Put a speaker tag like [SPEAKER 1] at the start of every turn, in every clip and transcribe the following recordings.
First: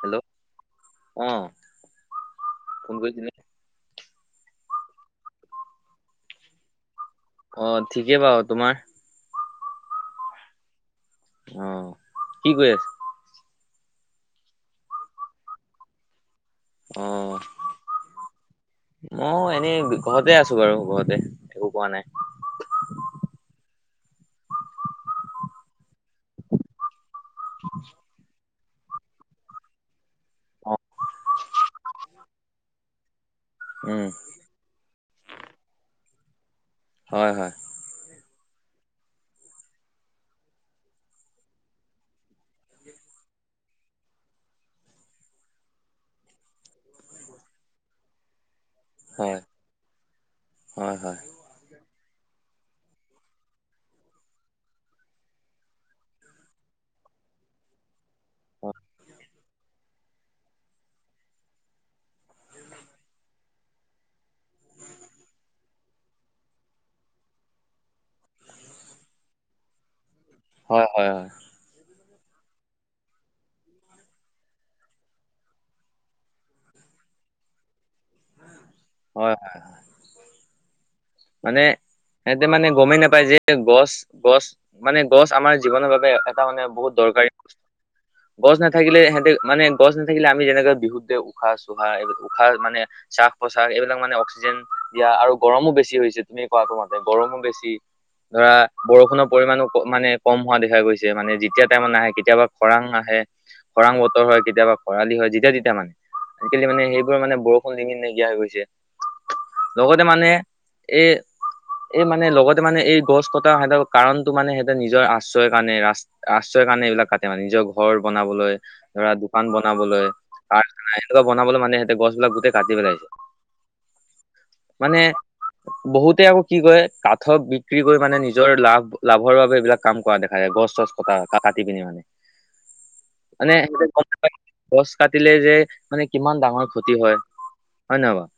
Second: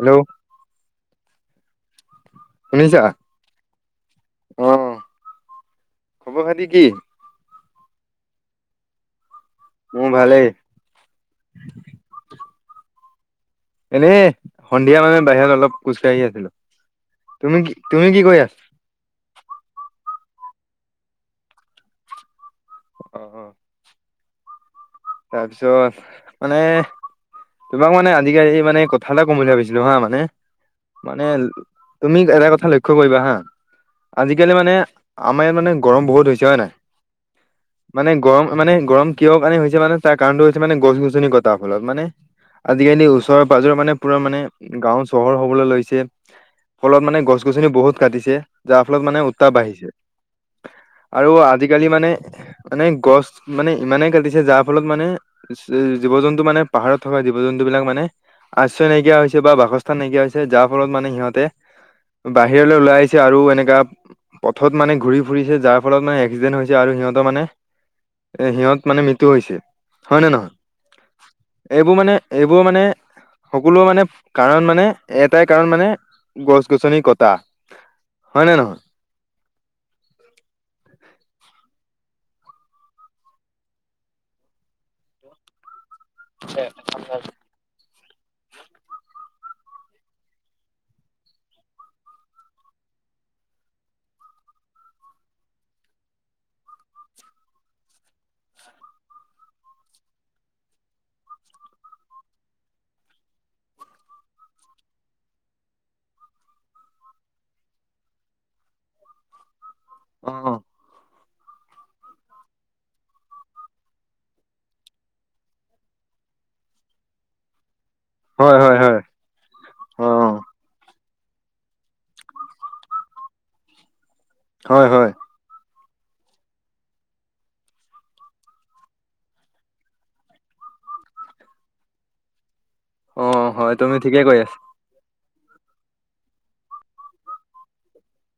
[SPEAKER 1] Hello অ'। Phone
[SPEAKER 2] শুনিছা
[SPEAKER 1] কৰিছিলে
[SPEAKER 2] অ', খবৰ খাতি কি?
[SPEAKER 1] অ', ঠিকেই বাৰু তোমাৰ?
[SPEAKER 2] মোৰ ভালেই।
[SPEAKER 1] অ', কি কৰি আছা?
[SPEAKER 2] এনে সন্ধিয়া মানে বাহিৰত অলপ খোজকাঢ়ি আছিলো
[SPEAKER 1] অ
[SPEAKER 2] তুমি কি তুমি কি কৰি আছা?
[SPEAKER 1] মই এনেই ঘৰতে আছো বাৰু ঘৰতে একো কৰা নাই।
[SPEAKER 2] অ', অ'। তাৰপিছত মানে তোমাক মানে এই মানে কথা এটা কম বুলি ভাবিছিলো হা মানে
[SPEAKER 1] অ
[SPEAKER 2] মানে তুমি এটা কথা ল লক্ষ্য কৰিব হা।
[SPEAKER 1] উম।
[SPEAKER 2] আজিকালি মানে আমাৰ ইয়াত মানে গৰম বহুত হৈছে হয় নাই।
[SPEAKER 1] হয় হয়।
[SPEAKER 2] মানে গৰম, মানে গৰম কিয় কাৰণে হৈছে মানে, তাৰ কাৰণটো হৈছে মানে গছ-গছনি কটাৰ ফলত মানে। আজিকালি ওচৰে-পাজৰে মানে পুৰা মানে গাঁও চহৰ হ'বলৈ লৈছে। ফলত মানে গছ-গছনি বহুত কাটিছে, যাৰ ফলত মানে
[SPEAKER 1] হয়
[SPEAKER 2] উত্তাপ বাঢ়িছে
[SPEAKER 1] হয় হয়
[SPEAKER 2] আৰু আজি। আজিকালি মানে, মানে গছ মানে ইমানে কাটিছে জাপ ফলত মানে জীৱ-জন্তু মানে, পাহাৰত থকা জীৱ-জন্তু বিলাক মানে। আশ্ৰয় নাইকিয়া হৈছে বা বাসস্থান নাইকিয়া হৈছে, যাৰ ফলত মানে সিহঁতে। বাহিৰলৈ ওলাই আহিছে আৰু এনেকা। পথত মানে ঘূৰি ফুৰিছে, যাৰ ফলত মানে এক্সিডেণ্টত হৈছে আৰু সিহঁতৰ মানে। এ সিহঁত মানে মৃত্যু হৈছে। হয় নে নহয়।
[SPEAKER 1] হয়, হয়, হয়।
[SPEAKER 2] এইবোৰ মানে এইবোৰ মানে সকলো মানে কাৰণ মানে এটাই কাৰণ মানে গছ-গছনি কটা। হয়নে নহয়?
[SPEAKER 1] হয়, হয়, হয় মানে সিহঁতে মানে গমেই নাপায়, যে গছ, গছ মানে গছ আমাৰ জীৱনৰ বাবে টা মানে বহুত দৰকাৰী গছ নাথাকিলে সিহঁতে মানে গছ নাথাকিলে আমি যেনেকৈ বিহুত দে উশাহ চোহা এই উশাহ মানে স্বাস প্ৰশ্বাস এইবিলাক মানে অক্সিজেন দিয়া আৰু গৰমো বেছি হৈছে, তুমি কোৱাটো মতে গৰমো বেছি ধৰা বৰষুণৰ পৰিমাণো মানে কম হোৱা দেখা গৈছে, মানে যেতিয়া টাইমত নাহে কেতিয়াবা খৰাং আহে। খৰাং বতৰ হয় কেতিয়াবা খৰালি হয় যেতিয়া তেতিয়া মানে আজিকালি মানে সেইবোৰ মানে বৰষুণ লিমিত নাইকিয়া হৈ গৈছে। লগতে মানে
[SPEAKER 2] অ
[SPEAKER 1] এই এই মানে লগতে মানে এই গছ কটা সিহঁতৰ কাৰণতটো মানে সিহঁতেৰ নিজৰ আশ্ৰয়ৰ কাৰণে ৰা আশ্ৰয়ৰ কাৰণে এইবিলাক কাটে মানে, নিজৰ ঘৰ বনাবলৈ
[SPEAKER 2] হয় হয় হয়
[SPEAKER 1] ধৰা দোকান বনাবলৈ,
[SPEAKER 2] অ
[SPEAKER 1] কাৰখানা, সেনেকুৱা বনাবলৈ মানে সিহঁতে গছবিলাক গোটেই কাটি পেলাইছে।
[SPEAKER 2] হয়
[SPEAKER 1] মানে
[SPEAKER 2] হয়
[SPEAKER 1] বহুতে আকৌ কি কয় কাঠৰ বিক্ৰী কৰি মানে নিজৰ লাভ, লাভৰ বাবে এইবিলাক কাম কৰা দেখা যায় গছ চছ ক কাটি পিনি মানে।
[SPEAKER 2] অ',
[SPEAKER 1] মানে
[SPEAKER 2] হয়
[SPEAKER 1] সিহঁতে
[SPEAKER 2] তুমি
[SPEAKER 1] গম
[SPEAKER 2] ঠিকে
[SPEAKER 1] নাপায়
[SPEAKER 2] কৈ আছাঁ।
[SPEAKER 1] গছ কাটিলে যে মানে কিমান ডাঙৰ ক্ষতি হয়, হয়ে নহয় বাৰু?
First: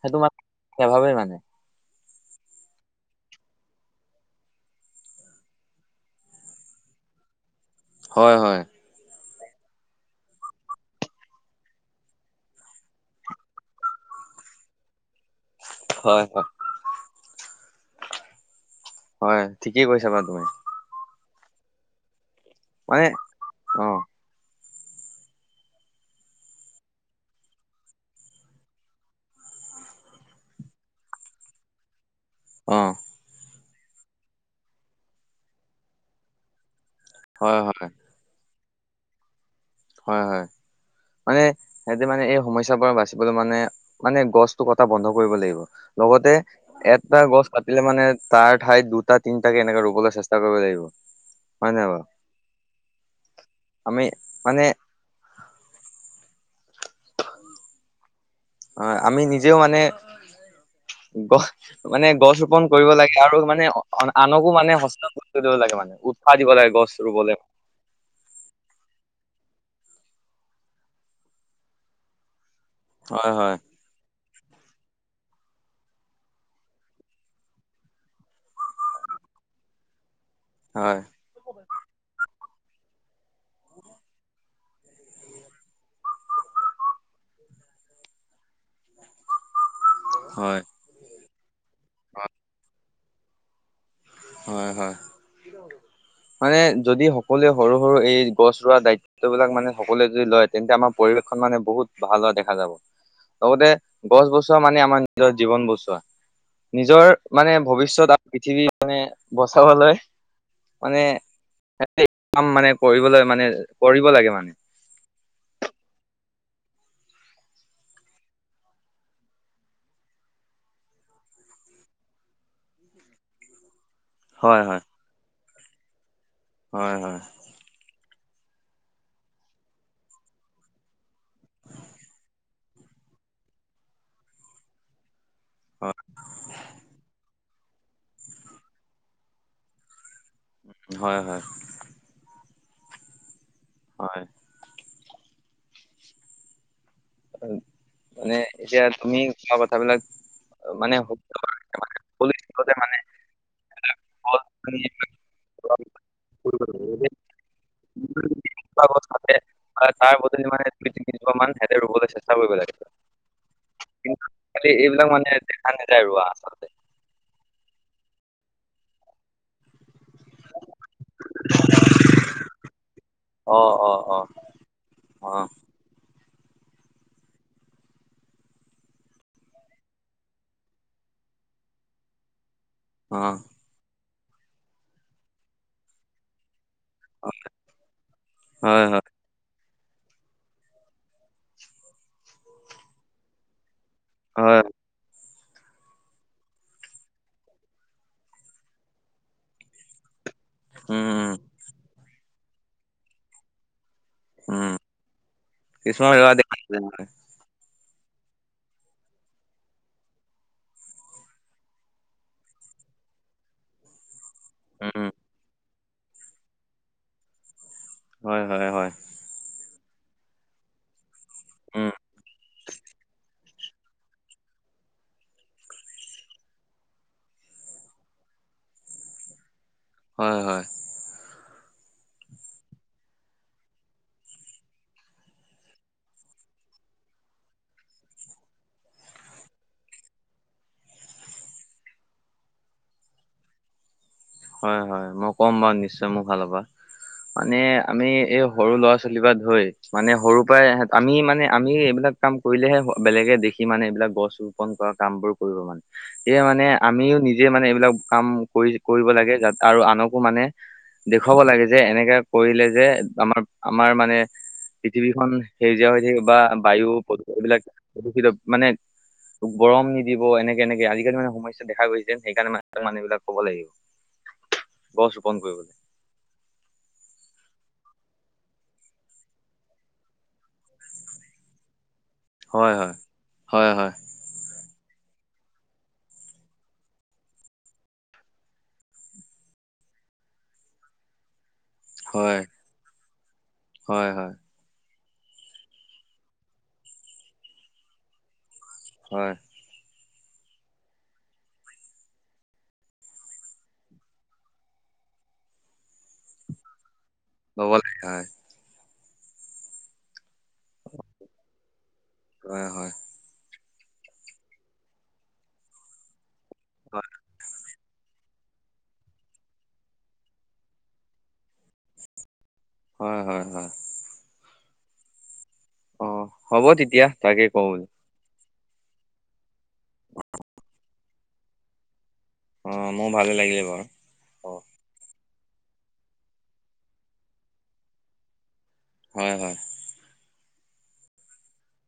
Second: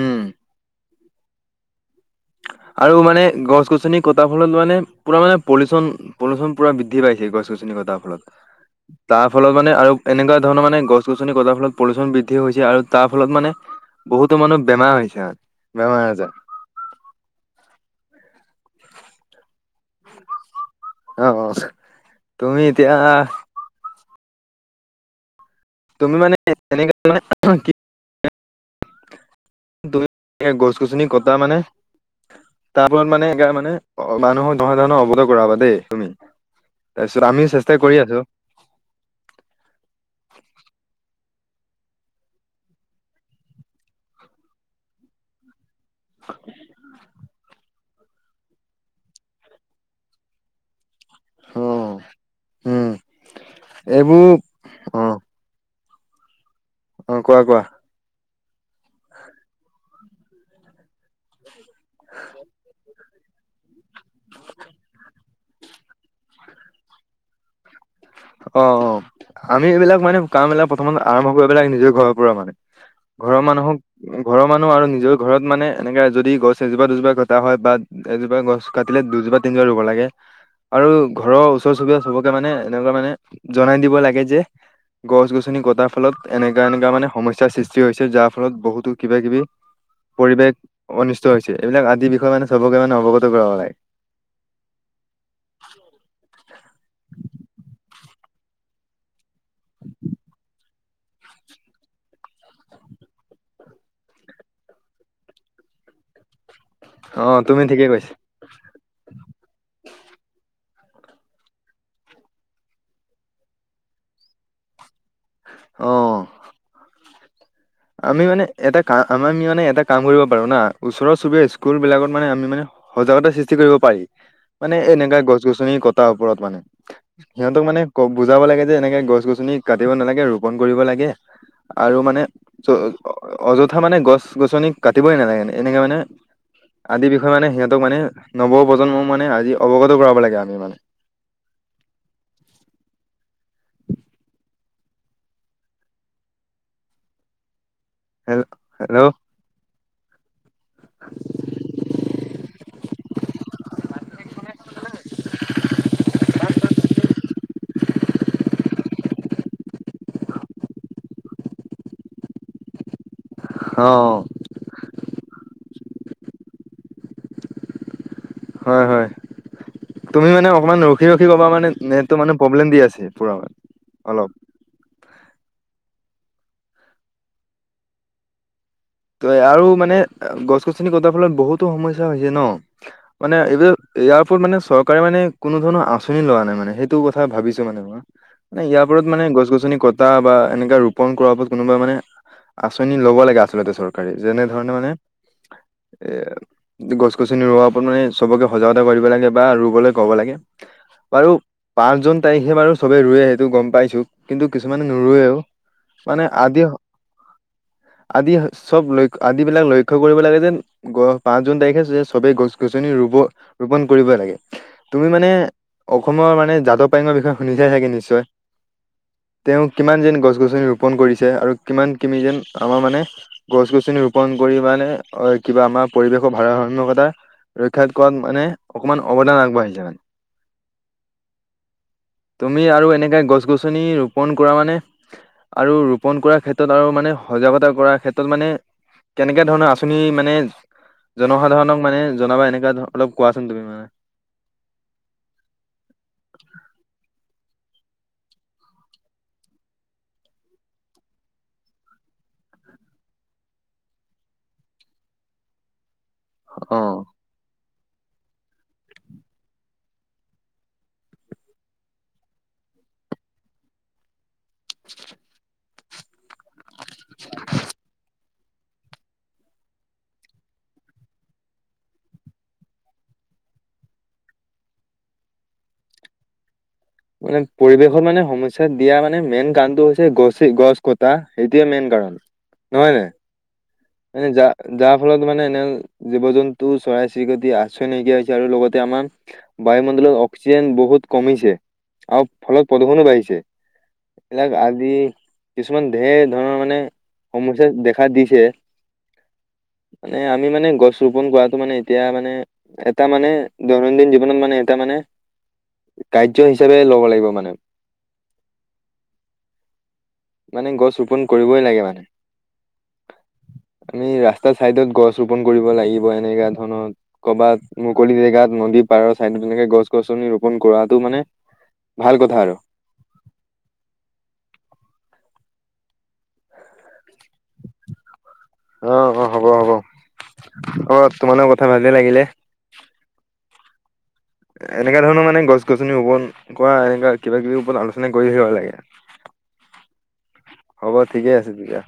[SPEAKER 1] সেইটো মানে, নেভাবে মানে।
[SPEAKER 2] আৰু মানে গছ-গছনি কটাৰ ফলত মানে, পুৰা মানে পলিউচন পলিউচন পুৰা বৃদ্ধি পাইছে গছ-গছনি কটা
[SPEAKER 1] হয়, হয়।
[SPEAKER 2] তাৰ ফলত মানে আৰু এনেকুৱা ধৰণৰ মানে গছ-গছনি কটাৰ ফলত পলিউচন বৃদ্ধি হৈছে আৰু তাৰ ফলত মানে বহুতো মানুহ বেমাৰ হৈছে, বেমাৰ
[SPEAKER 1] হয়
[SPEAKER 2] আজাৰ।
[SPEAKER 1] হয় হয়, ঠিকে কৈছা বা তুমি।
[SPEAKER 2] অ', অ', তুমি এতিয়া
[SPEAKER 1] অহ্।
[SPEAKER 2] তুমি মানে এনে কি তুমি গছ-গছনি কটা মানে
[SPEAKER 1] অ
[SPEAKER 2] তাৰ ফলত মানে সেইকাৰনে মানে মানুহক কৰাবা দেই তুমি তাৰপিছত আমিও
[SPEAKER 1] হয়
[SPEAKER 2] চেষ্টা
[SPEAKER 1] হয়
[SPEAKER 2] কৰি আছোঁ।
[SPEAKER 1] হয়, হয়। মানে সেইটো মানে এই সমস্যাৰ পৰা বাচিবলৈ মানে মানে গছটো কটা বন্ধ কৰিব লাগিব। লগতে এটা গছ কাটিলে মানে তাৰ ঠাইত দুটা তিনটাকে এনেকে ৰুবলৈ চেষ্টা কৰিব লাগিব।
[SPEAKER 2] অ
[SPEAKER 1] হয় নাই বাৰু।
[SPEAKER 2] উম
[SPEAKER 1] আমি
[SPEAKER 2] এইবোৰ
[SPEAKER 1] মানে [unintelligible]
[SPEAKER 2] অহ, কোৱা-কোৱা।
[SPEAKER 1] হয়, আমি নিজেও মানে গ মানে গছ ৰোপন কৰিব লাগে আৰু মানে আনকো মানে সচে কৰিব লাগে মানে উৎসাহ দিব লাগে গছ ৰুবলে।
[SPEAKER 2] অ', অ' আমি এইবিলাক মানে কামবিলাক প্ৰথম আৰম্ভ কৰিব লাগে নিজৰ ঘৰৰ পৰা মানে।
[SPEAKER 1] হয়
[SPEAKER 2] ঘৰৰ
[SPEAKER 1] হয়
[SPEAKER 2] মানুহক ঘৰৰ মানুহ আৰু নিজৰ ঘৰত মানে এনেকা যদি গছ এজোপা-দুজোপা ঘটা হয় বা এজোপা গছ কাটিলে দুজোপা তিনজোপা ৰুব লাগে। আৰু
[SPEAKER 1] হয়
[SPEAKER 2] ঘৰৰ ওচৰ চুবুৰীয়া চবকে মানে এনেকুৱা মানে জনাই দিব লাগে যে গছ-গছনি কটাৰ ফলত এনেকা-এনেকা মানে সমস্যাৰ সৃষ্টি সৃষ্টি হৈছে যাৰ ফলত বহুতো কিবা-কিবি পৰিৱেশ অনিষ্ট হৈছে এইবিলাক আদি বিষয়ে মানে চবকে মানে অৱগত কৰাব লাগে।
[SPEAKER 1] হয়, হয়। মানে যদি সকলোৱে সৰু-সৰু এই গছ ৰোৱা দায়িত্ব বিলাক মানে সকলোৱে যদি লয়, তেন্তে আমাৰ পৰিৱেশখন মানে বহুত ভাল হোৱা দেখা যাব। লগতে গছ বছোৱা মানে, আমাৰ নিজৰ জীৱন বছোৱা। নিজৰ
[SPEAKER 2] অ
[SPEAKER 1] মানে
[SPEAKER 2] তুমি ঠিকে কৈছা
[SPEAKER 1] ভৱিষ্যত আৰু পৃথিৱী মানে বচাবলৈ মানে কাম মানে, কৰিবলৈ মানে কৰিব লাগে মানে।
[SPEAKER 2] অহ। আমি মানে, এটা কাম আমি মানে, এটা কাম কৰিব পাৰো না, ওচৰৰ চুবুৰীয়া স্কুলবিলাকত মানে আমি মানে সজাগতা সৃষ্টি কৰিব পাৰি,
[SPEAKER 1] হয় হয়
[SPEAKER 2] মানে এনেকা গছ-গছনি কটাৰ ওপৰত মানে।
[SPEAKER 1] হয়, হয়।
[SPEAKER 2] সিহঁতক মানে বুজাব লাগে যে এনেকে গছ-গছনি কাটিব নালাগে ৰোপন কৰিব লাগে। আৰু মানে অযথা মানে গছ-গছনি কাটিবই নালাগে। এনেকা
[SPEAKER 1] হয়
[SPEAKER 2] মানে আদি বিষয়ে মানে সিহঁতক মানে নৱপ্ৰজন্ম মানে আজি অৱগত কৰাব লাগে আমি মানে।
[SPEAKER 1] হয়, হয়। হয়। মানে
[SPEAKER 2] হেল
[SPEAKER 1] এতিয়া
[SPEAKER 2] হেল্ল'
[SPEAKER 1] তুমি কোৱা কথাবিলাক মানে শুদ্ধ হয় মানে [unintelligible] মানে [unintelligible] [unintelligible] তাৰ বদলি মানে দুই তিনিজোপা মান সিহঁতে ৰুবলৈ চেষ্টা কৰিব লাগিছিল।
[SPEAKER 2] অহ।
[SPEAKER 1] খালি এইবিলাক মানে দেখা নাযায় ৰোৱা আচলতে।
[SPEAKER 2] হয়, হয়। তুমি মানে অকমান ৰখি-ৰখি কবা মানে, নেটটো মানে প্ৰব্লেম দি আছে পুৰা
[SPEAKER 1] অ', অ', অ',
[SPEAKER 2] অলপ।
[SPEAKER 1] অ',
[SPEAKER 2] আৰু মানে গছ-গছনি কটাৰ ফলত বহুতো সমস্যা হৈছে ন'
[SPEAKER 1] অ',
[SPEAKER 2] মানে, এই ইয়াৰ ওপৰত মানে চৰকাৰে মানে কোনো ধৰণৰ আঁচনি লোৱা নাই মানে, সেই সেইটো কথা ভাবিছোঁ মানে মই, মানে ইয়াৰ
[SPEAKER 1] হয়, হয়,
[SPEAKER 2] ওপৰত মানে গছ-গছনি কটা এটা বা এনেকা ৰোপন কৰা ওপৰত কোনোবা মানে আঁচনি ল'ব লাগে আচলতে চৰকৰে। যেনে
[SPEAKER 1] হয়,
[SPEAKER 2] ধৰণে মানে এ গছ-গছনি ৰোৱাৰ ওপৰত মানে চবকে সজাগতা কৰিব লাগে বা ৰুবলৈ ক'ব লাগে।
[SPEAKER 1] উম,
[SPEAKER 2] বাৰু
[SPEAKER 1] উম,
[SPEAKER 2] পাঁচ জুন তাৰিখে বাৰু চবে ৰুৱে সেইটো গম পাইছোঁ। কিন্তু
[SPEAKER 1] উম।
[SPEAKER 2] কিছুমানে নোৰুৱেও
[SPEAKER 1] কিছুমান
[SPEAKER 2] মানে
[SPEAKER 1] ৰোৱা দেখা
[SPEAKER 2] আদি,
[SPEAKER 1] নাযায়
[SPEAKER 2] আদি চব লক্ষ্য আদিবিলাক লক্ষ্য কৰিব লাগে যেন পাঁচ জুন তাৰিখে সবেই গছ-গছনি ৰুব ৰোপন কৰিবই লাগে। তুমি
[SPEAKER 1] উম,
[SPEAKER 2] মানে অসমৰ মানে যাদ পায়ঙৰ বিষয়ে শুনি চাই চাগে নিশ্চয়।
[SPEAKER 1] হয়, হয়, হয়।
[SPEAKER 2] তেওঁ কিমান যেন গছ-গছনি ৰোপন কৰিছে আৰু
[SPEAKER 1] উম,
[SPEAKER 2] কিমান কিবি যেন আমাৰ মানে গছ গছনি ৰোপন কৰি মানে কিবা আমাৰ পৰিৱেশৰ ভাৰসাম্যকতা ৰক্ষা কৰাত মানে অকণমান অৱদান আগবাঢ়িছে মানে
[SPEAKER 1] হয় হয়।
[SPEAKER 2] তুমি আৰু এনেকে গছ গছনি ৰোপন কৰা মানে আৰু ৰোপণ কৰাৰ ক্ষেত্ৰত আৰু মানে সজাগতা কৰাৰ ক্ষেত্ৰত ত মানে কেনেকে ধৰণৰ আচনি মানে জনসাধাৰণক মানে জনাবা এনেকোৱা ধৰনৰ অলপ কোৱাচোন তুমি মানে
[SPEAKER 1] হয় হয় মই ক'ম বাৰু নিশ্চয় মোৰ ফালৰ পৰা মানে আমি এই সৰু ল'ৰা ছোৱালী পৰা ধৰি মানে সৰুৰ পৰাই আমি মানে আমি এইবিলাক কাম কৰিলেহে বেলেগে দেখি মানে এইবিলাক গছ ৰোপন কৰা কাম বোৰ কৰিব মানে সে মানে
[SPEAKER 2] অ
[SPEAKER 1] আমিও নিজে মানে এইবিলাক কাম কৰি কৰিব লাগে আৰু আনকো মানে দেখুৱাব লাগে যে এনেকে কৰিলে যে আমাৰ আমাৰ মানে পৃথিৱীখন সেউজীয়া হৈ থাকিব বা বায়ু প্ৰদূষ এইবিলাক প্ৰদূষিত মানে গৰম নিদিব এনেকে এনেকে আজিকালি মানে সমস্যা দেখা গৈছেন সেইকাৰণে মানুহবিলাক ক'ব লাগিব। গছ ৰোপণ কৰিবলৈ
[SPEAKER 2] মানে পৰিৱেশত মানে সমস্যা দিয়া মানে মেইন কাৰণটো হৈছে গছ গছ কটা সেইটোয়ে মেইন কাৰণ
[SPEAKER 1] হয় হয় হয় হয়
[SPEAKER 2] এনে যা যাৰ ফলত মানে এনে জীৱ জন্তু চৰাই চিৰিকতি আশ্ৰয় নাইকিয়া হৈছে আৰু লগতে আমাৰ বায়ুমণ্ডলত অক্সিজেন বহুত কমিছে আৰু
[SPEAKER 1] হয়
[SPEAKER 2] ফলত প্ৰদূষনো বাঢ়িছে
[SPEAKER 1] হয় হয়
[SPEAKER 2] এইবিলাক আদি কিছুমান ঢেৰ ধৰণৰ মানে সমসা দেখা দিছে।
[SPEAKER 1] হয়।
[SPEAKER 2] মানে আমি মানে গছ ৰোপন কৰাটো মানে এতিয়া মানে এটা মানে দৈনন্দিন জীৱনত মানে এটা মানে কাৰ্য হিচাপে ল'ব লাগিব মানে
[SPEAKER 1] [inaudible] হয়।
[SPEAKER 2] মানে গছ ৰোপন কৰিবই লাগে মানে।
[SPEAKER 1] হয় হয়।
[SPEAKER 2] আমি ৰাস্তা চাইডত গছ ৰোপন কৰিব লাগিব এনেকা
[SPEAKER 1] হয়,
[SPEAKER 2] ধৰণত কৰবাত। মুকলি জেগাত নদী পাৰৰ চাইডত তেনেকে গছ গছনি ৰোপন কৰাটো মানে ভাল কথা আৰু
[SPEAKER 1] হয় হয় হয়। অ', হ'ব তেতিয়া তাকে কওঁ
[SPEAKER 2] অ', অ', হ'ব হ'ব অ তোমাৰ কথা ভালে লাগিলে
[SPEAKER 1] অ', মোৰ ভাল লাগিলে বাৰু অ',
[SPEAKER 2] এনেকা ধৰণৰ মানে গছ গছনি ৰোপন কৰা এনেকুৱা কিবা কিবিৰ ওপৰত আলোচনা কৰিহে ভাল লাগে
[SPEAKER 1] হয় হয়।
[SPEAKER 2] হ'ব ঠিকে আছে তেতিয়া